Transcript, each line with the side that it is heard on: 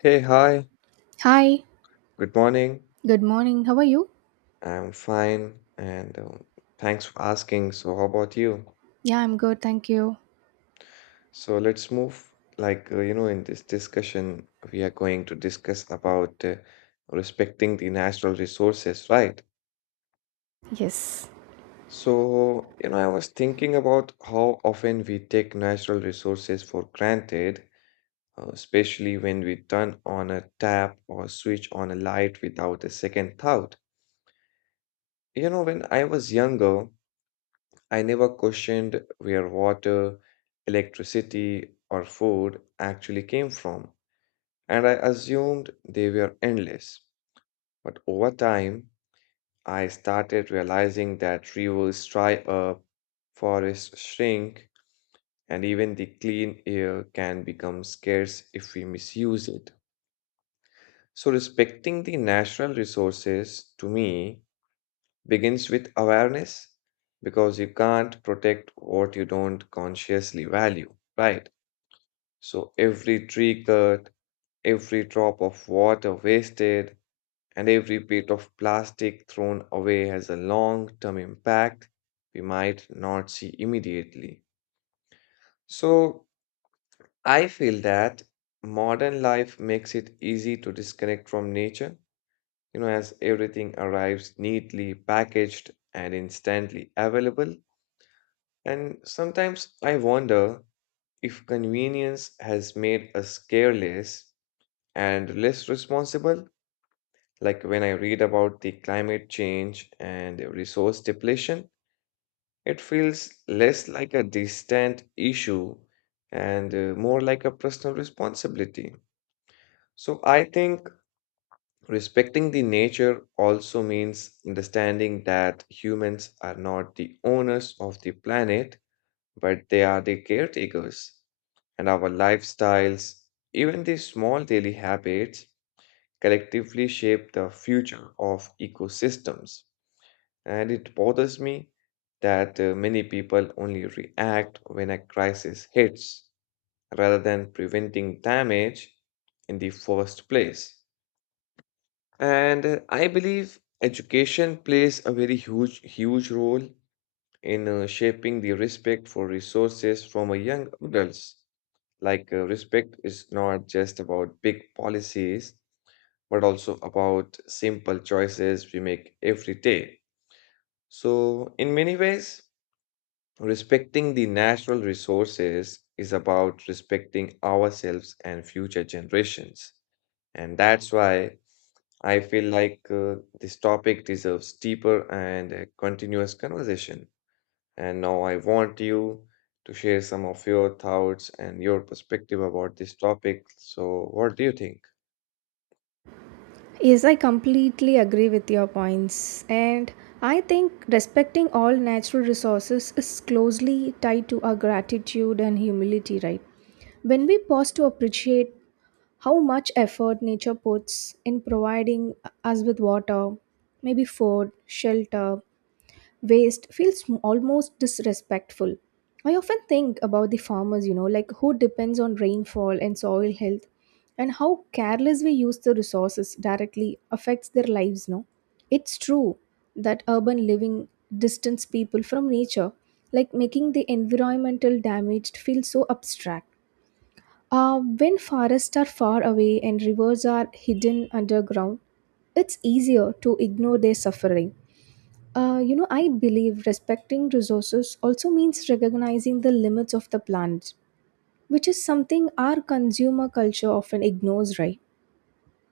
left: Hey, hi,
right: Hi,
left: good morning.
right: good morning. How are you?
left: I'm fine, and thanks for asking. So, how about you?
right: Yeah, I'm good, thank you.
left: So, let's move. In this discussion, we are going to discuss about respecting the natural resources, right?
right: Yes.
left: I was thinking about how often we take natural resources for granted, especially when we turn on a tap or switch on a light without a second thought. You know, when I was younger, I never questioned where water, electricity, or food actually came from, and I assumed they were endless. But over time, I started realizing that rivers dry up, forests shrink, and even the clean air can become scarce if we misuse it. So, respecting the natural resources to me begins with awareness because you can't protect what you don't consciously value, right? So every tree cut, every drop of water wasted, and every bit of plastic thrown away has a long term impact we might not see immediately. So I feel that modern life makes it easy to disconnect from nature, as everything arrives neatly packaged and instantly available. And sometimes I wonder if convenience has made us careless and less responsible. Like when I read about the climate change and resource depletion, it feels less like a distant issue and more like a personal responsibility. So I think respecting the nature also means understanding that humans are not the owners of the planet but they are the caretakers. And our lifestyles, even the small daily habits, collectively shape the future of ecosystems. And it bothers me that many people only react when a crisis hits rather than preventing damage in the first place. And I believe education plays a very huge role in shaping the respect for resources from a young adults. Respect is not just about big policies, but also about simple choices we make every day. So, in many ways, respecting the natural resources is about respecting ourselves and future generations. And that's why I feel like this topic deserves deeper and continuous conversation. And now I want you to share some of your thoughts and your perspective about this topic. So, what do you think?
right: Yes, I completely agree with your points. And I think respecting all natural resources is closely tied to our gratitude and humility, right? When we pause to appreciate how much effort nature puts in providing us with water, maybe food, shelter, waste feels almost disrespectful. I often think about the farmers, you know, like who depends on rainfall and soil health, and how careless we use the resources directly affects their lives. No, it's true that urban living distance people from nature, like making the environmental damage feel so abstract. When forests are far away and rivers are hidden underground, it's easier to ignore their suffering. You know, I believe respecting resources also means recognizing the limits of the planet, which is something our consumer culture often ignores, right?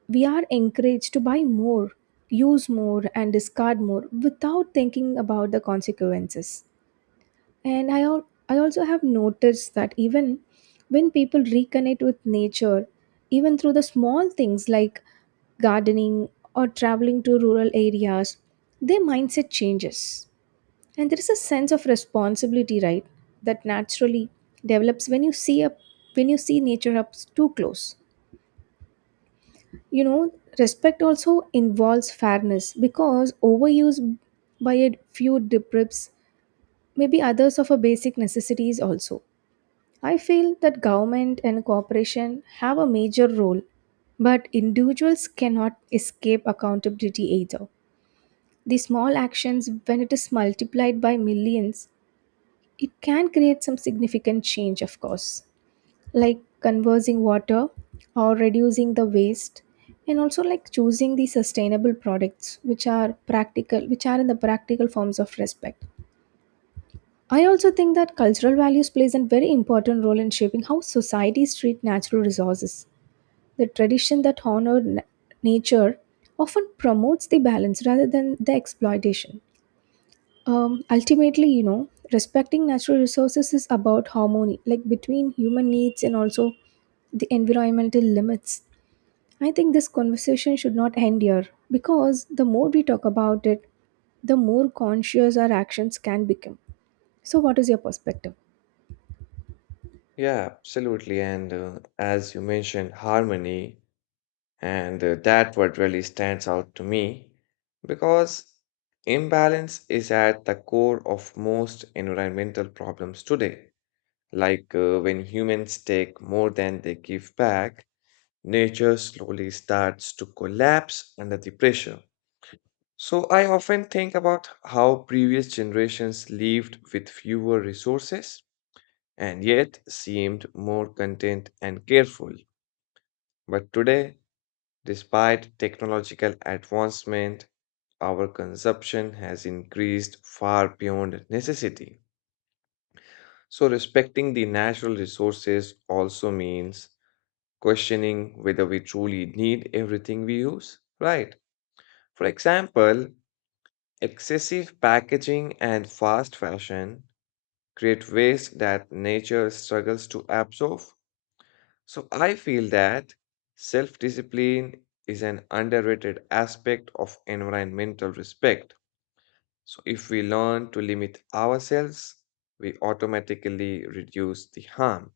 right: We are encouraged to buy more, use more, and discard more without thinking about the consequences. And I also have noticed that even when people reconnect with nature, even through the small things like gardening or traveling to rural areas, their mindset changes and there is a sense of responsibility, right, that naturally develops when you see nature up too close. You know, respect also involves fairness because overuse by a few deprives maybe others of a basic necessities also. I feel that government and corporation have a major role, but individuals cannot escape accountability either. The small actions, when it is multiplied by millions, it can create some significant change, of course, like conserving water or reducing the waste, and also like choosing the sustainable products which are practical, which are in the practical forms of respect. I also think that cultural values plays a very important role in shaping how societies treat natural resources. The tradition that honor nature often promotes the balance rather than the exploitation. Ultimately you know, respecting natural resources is about harmony, like between human needs and also the environmental limits. I think this conversation should not end here because the more we talk about it, the more conscious our actions can become. So, what is your perspective?
left: Yeah, absolutely. And as you mentioned, harmony, and that word really stands out to me because imbalance is at the core of most environmental problems today. When humans take more than they give back, nature slowly starts to collapse under the pressure. So I often think about how previous generations lived with fewer resources and yet seemed more content and careful. But today, despite technological advancement, our consumption has increased far beyond necessity. So respecting the natural resources also means questioning whether we truly need everything we use, right? For example, excessive packaging and fast fashion create waste that nature struggles to absorb. So I feel that self discipline is an underrated aspect of environmental respect. So if we learn to limit ourselves, we automatically reduce the harm.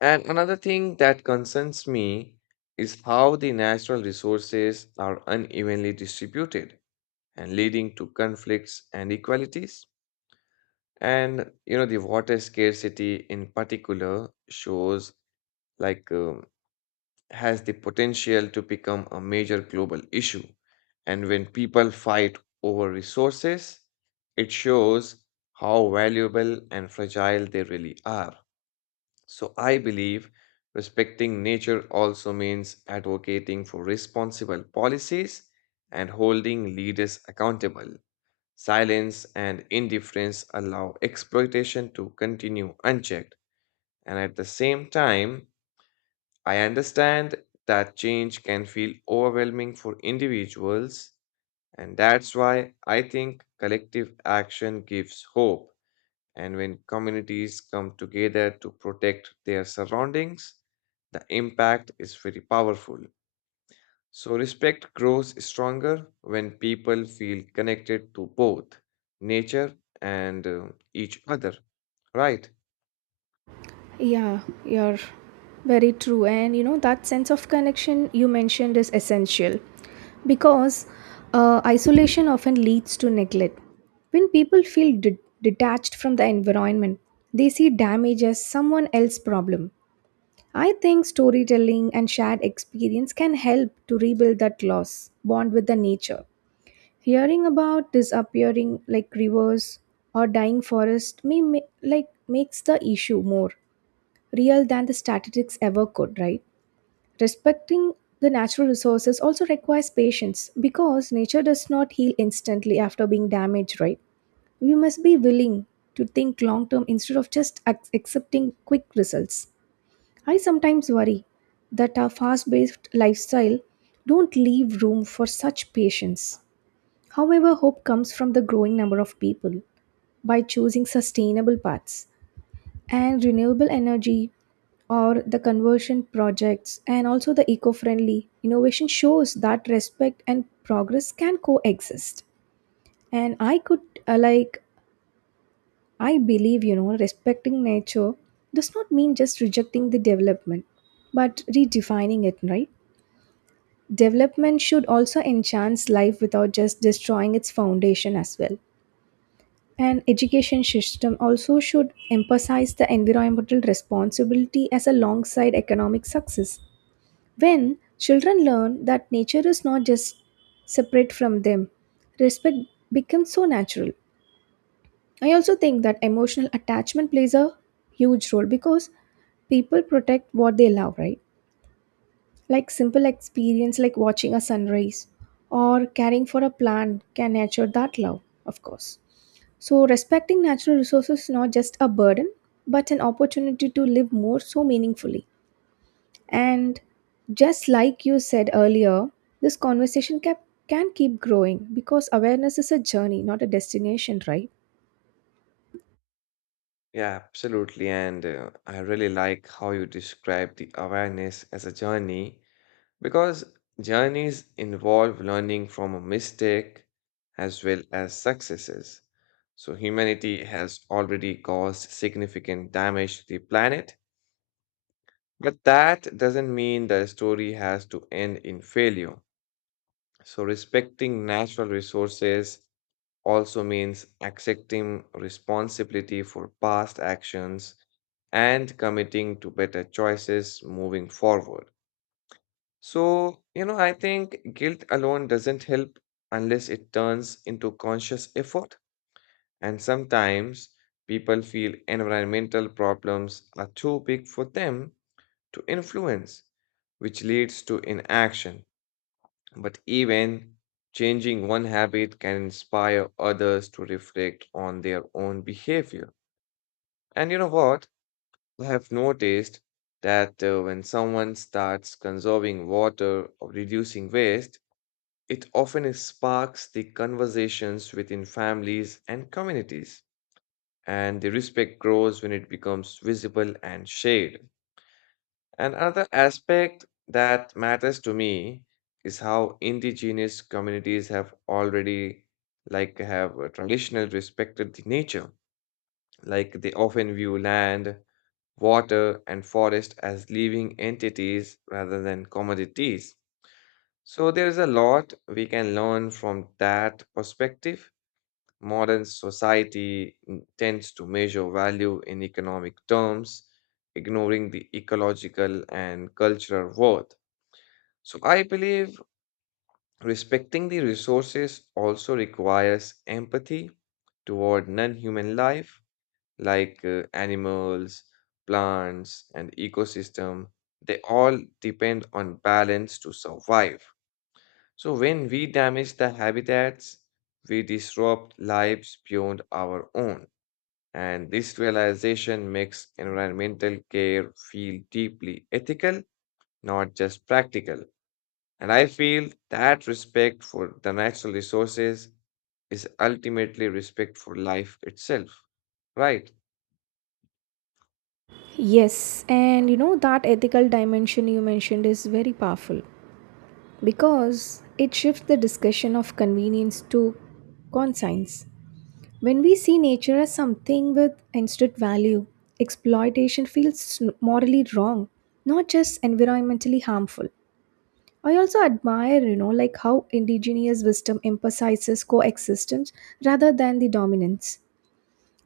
left: And another thing that concerns me is how the natural resources are unevenly distributed and leading to conflicts and inequalities. And you know, the water scarcity in particular shows like um, has the potential to become a major global issue. And when people fight over resources, it shows how valuable and fragile they really are. So I believe respecting nature also means advocating for responsible policies and holding leaders accountable. Silence and indifference allow exploitation to continue unchecked. And at the same time, I understand that change can feel overwhelming for individuals. And that's why I think collective action gives hope. And when communities come together to protect their surroundings, the impact is very powerful. So, respect grows stronger when people feel connected to both nature and each other. Right.
right: Yeah, you're very true. And you know, that sense of connection you mentioned is essential because isolation often leads to neglect. When people feel detached from the environment, they see damage as someone else's problem. I think storytelling and shared experience can help to rebuild that loss bond with the nature. Hearing about disappearing like rivers or dying forest may ma- like makes the issue more real than the statistics ever could, right? Respecting the natural resources also requires patience because nature does not heal instantly after being damaged, right? We must be willing to think long term instead of just accepting quick results. I sometimes worry that our fast paced lifestyle don't leave room for such patience. However, hope comes from the growing number of people by choosing sustainable paths and renewable energy or the conversion projects, and also the eco-friendly innovation shows that respect and progress can coexist. And i could uh, like i believe, you know, respecting nature does not mean just rejecting the development, but redefining it, right? Development should also enhance life without just destroying its foundation as well. And education system also should emphasize the environmental responsibility as alongside economic success. When children learn that nature is not just separate from them, respect becomes so natural. I also think that emotional attachment plays a huge role because people protect what they love, right? Like simple experience like watching a sunrise or caring for a plant can nurture that love, of course. So respecting natural resources is not just a burden, but an opportunity to live more so meaningfully. And just like you said earlier, this conversation can keep growing because awareness is a journey, not a destination, right?
left: Yeah, absolutely. And I really like how you describe the awareness as a journey because journeys involve learning from a mistake as well as successes. So, humanity has already caused significant damage to the planet, but that doesn't mean the story has to end in failure. So, respecting natural resources also means accepting responsibility for past actions and committing to better choices moving forward. So, you know, I think guilt alone doesn't help unless it turns into conscious effort. And sometimes people feel environmental problems are too big for them to influence, which leads to inaction. But even changing one habit can inspire others to reflect on their own behavior. And you know what? I have noticed that when someone starts conserving water or reducing waste, it often sparks the conversations within families and communities. And the respect grows when it becomes visible and shared. Another aspect that matters to me is how indigenous communities have already like have traditional respected the nature. Like they often view land, water, and forest as living entities rather than commodities. So there is a lot we can learn from that perspective. Modern society tends to measure value in economic terms, ignoring the ecological and cultural worth. So I believe respecting the resources also requires empathy toward non human life like animals, plants, and ecosystem. They all depend on balance to survive. So when we damage the habitats, we disrupt lives beyond our own. And this realization makes environmental care feel deeply ethical, not just practical. And I feel that respect for the natural resources is ultimately respect for life itself, right?
right: Yes, and you know that ethical dimension you mentioned is very powerful because it shifts the discussion of convenience to conscience. When we see nature as something with instant value, exploitation feels morally wrong, not just environmentally harmful. I also admire, you know, like how indigenous wisdom emphasizes coexistence rather than the dominance.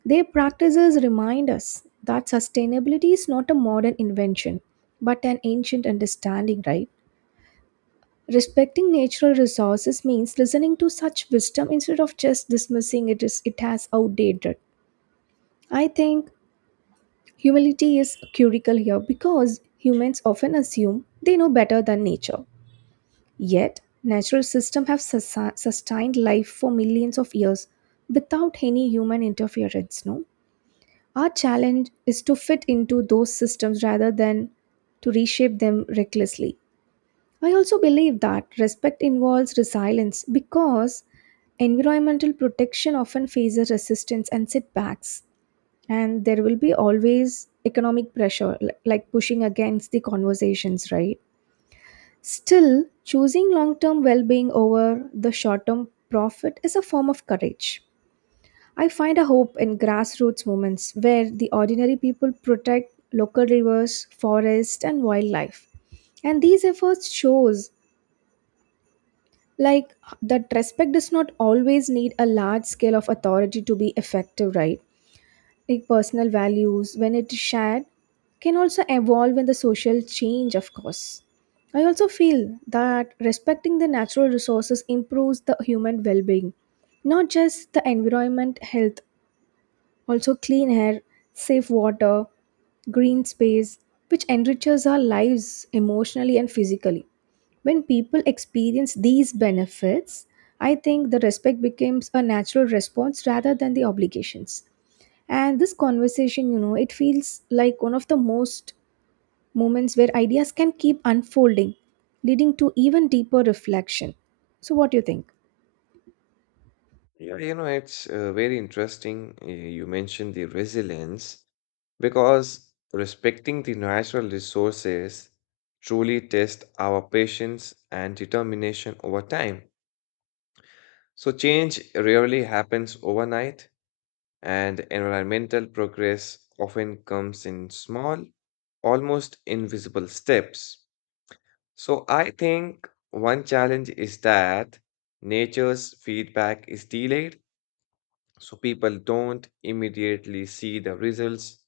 right: Their practices remind us that sustainability is not a modern invention, but an ancient understanding, right? Respecting natural resources means listening to such wisdom instead of just dismissing it as it has outdated. I think humility is curical here because humans often assume they know better than nature. Yet, natural systems have sustained life for millions of years without any human interference, no? Our challenge is to fit into those systems rather than to reshape them recklessly. I also believe that respect involves resilience because environmental protection often faces resistance and setbacks, and there will be always economic pressure, like pushing against the conversations, right? Still, choosing long term well being over the short term profit is a form of courage. I find a hope in grassroots movements where the ordinary people protect local rivers, forests, and wildlife. And these efforts shows like that respect does not always need a large scale of authority to be effective, right? Like personal values when it is shared can also evolve in the social change, of course. I also feel that respecting the natural resources improves the human well-being, not just the environment health. Also clean air, safe water, green space, which enriches our lives emotionally and physically. When people experience these benefits, I think the respect becomes a natural response rather than the obligations. And this conversation, you know, it feels like one of the most moments where ideas can keep unfolding, leading to even deeper reflection. So, what do you think?
left: Yeah, you know, it's very interesting. You mentioned the resilience because respecting the natural resources truly tests our patience and determination over time. So, change rarely happens overnight, and environmental progress often comes in small, almost invisible steps. So I think one challenge is that nature's feedback is delayed, so people don't immediately see the results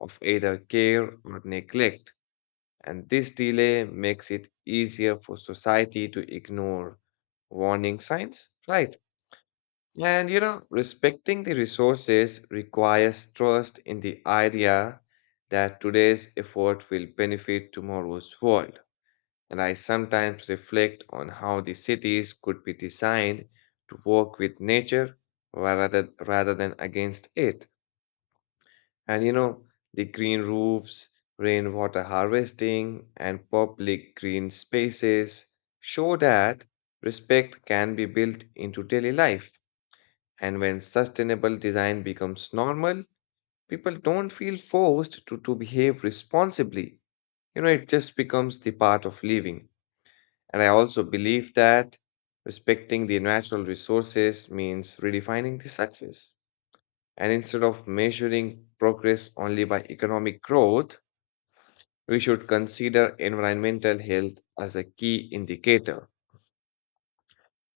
left: of either care or neglect. And this delay makes it easier for society to ignore warning signs, right? And you know, respecting the resources requires trust in the idea that today's effort will benefit tomorrow's world, and I sometimes reflect on how the cities could be designed to work with nature rather than against it. And you know, the green roofs, rainwater harvesting, and public green spaces show that respect can be built into daily life. And when sustainable design becomes normal, people don't feel forced to behave responsibly. You know, it just becomes the part of living. And I also believe that respecting the natural resources means redefining the success. And instead of measuring progress only by economic growth, we should consider environmental health as a key indicator.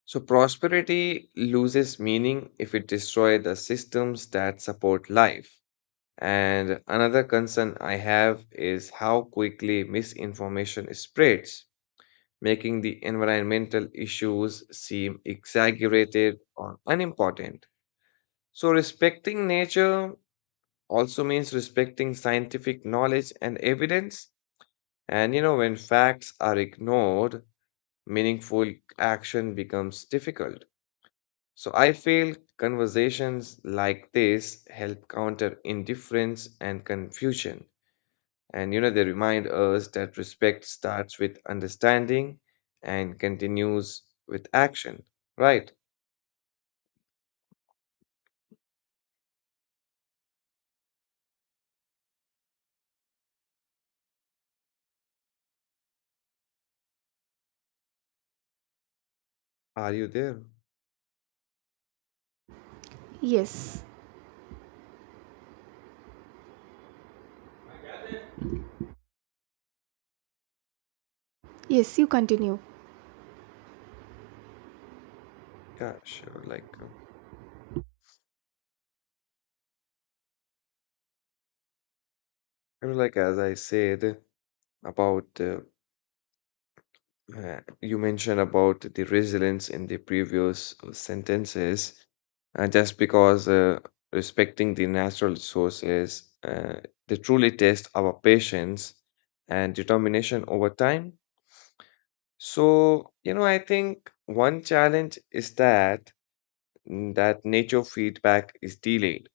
left: So, prosperity loses meaning if it destroys the systems that support life. And another concern I have is how quickly misinformation spreads, making the environmental issues seem exaggerated or unimportant. So, respecting nature also means respecting scientific knowledge and evidence. And you know, when facts are ignored, meaningful action becomes difficult. So, I feel conversations like this help counter indifference and confusion. And you know, they remind us that respect starts with understanding and continues with action, right? Are you there?
right: Yes, yes, you continue.
left: Yeah, sure. Like as I said about, you mentioned about the resilience in the previous sentences, just because respecting the natural resources, they truly test our patience and determination over time. So, you know, I think one challenge is that nature feedback is delayed.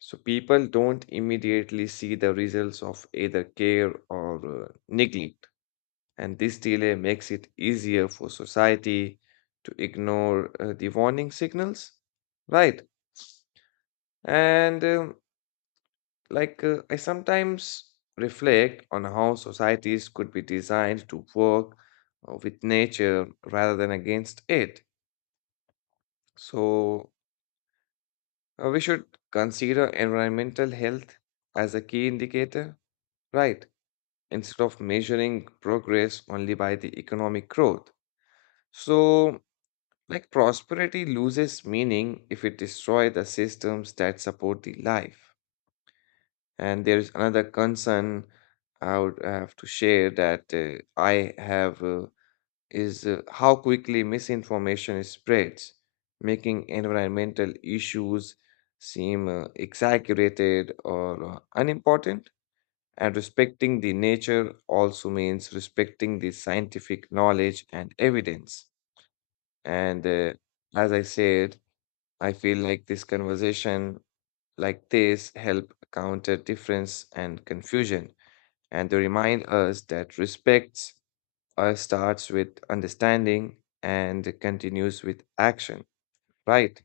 left: So people don't immediately see the results of either care or neglect. And this delay makes it easier for society to ignore the warning signals. Right. And I sometimes reflect on how societies could be designed to work with nature rather than against it. So we should consider environmental health as a key indicator, right? Instead of measuring progress only by the economic growth. So, like prosperity loses meaning if it destroys the systems that support the life. And there is another concern I would have to share that I have. Is how quickly misinformation spreads, making environmental issues seem exaggerated or unimportant. And respecting the nature also means respecting the scientific knowledge and evidence. And as I said, I feel like this conversation like this help counter difference and confusion, and they remind us that respects starts with understanding and continues with action. Right?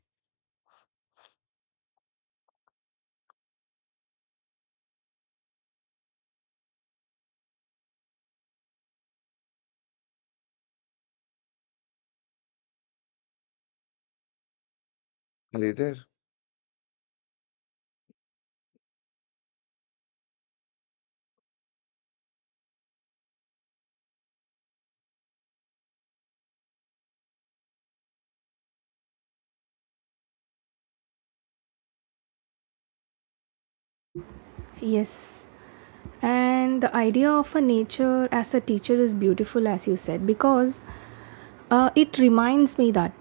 left: Are you there?
right: Yes. And the idea of a nature as a teacher is beautiful, as you said, because it reminds me that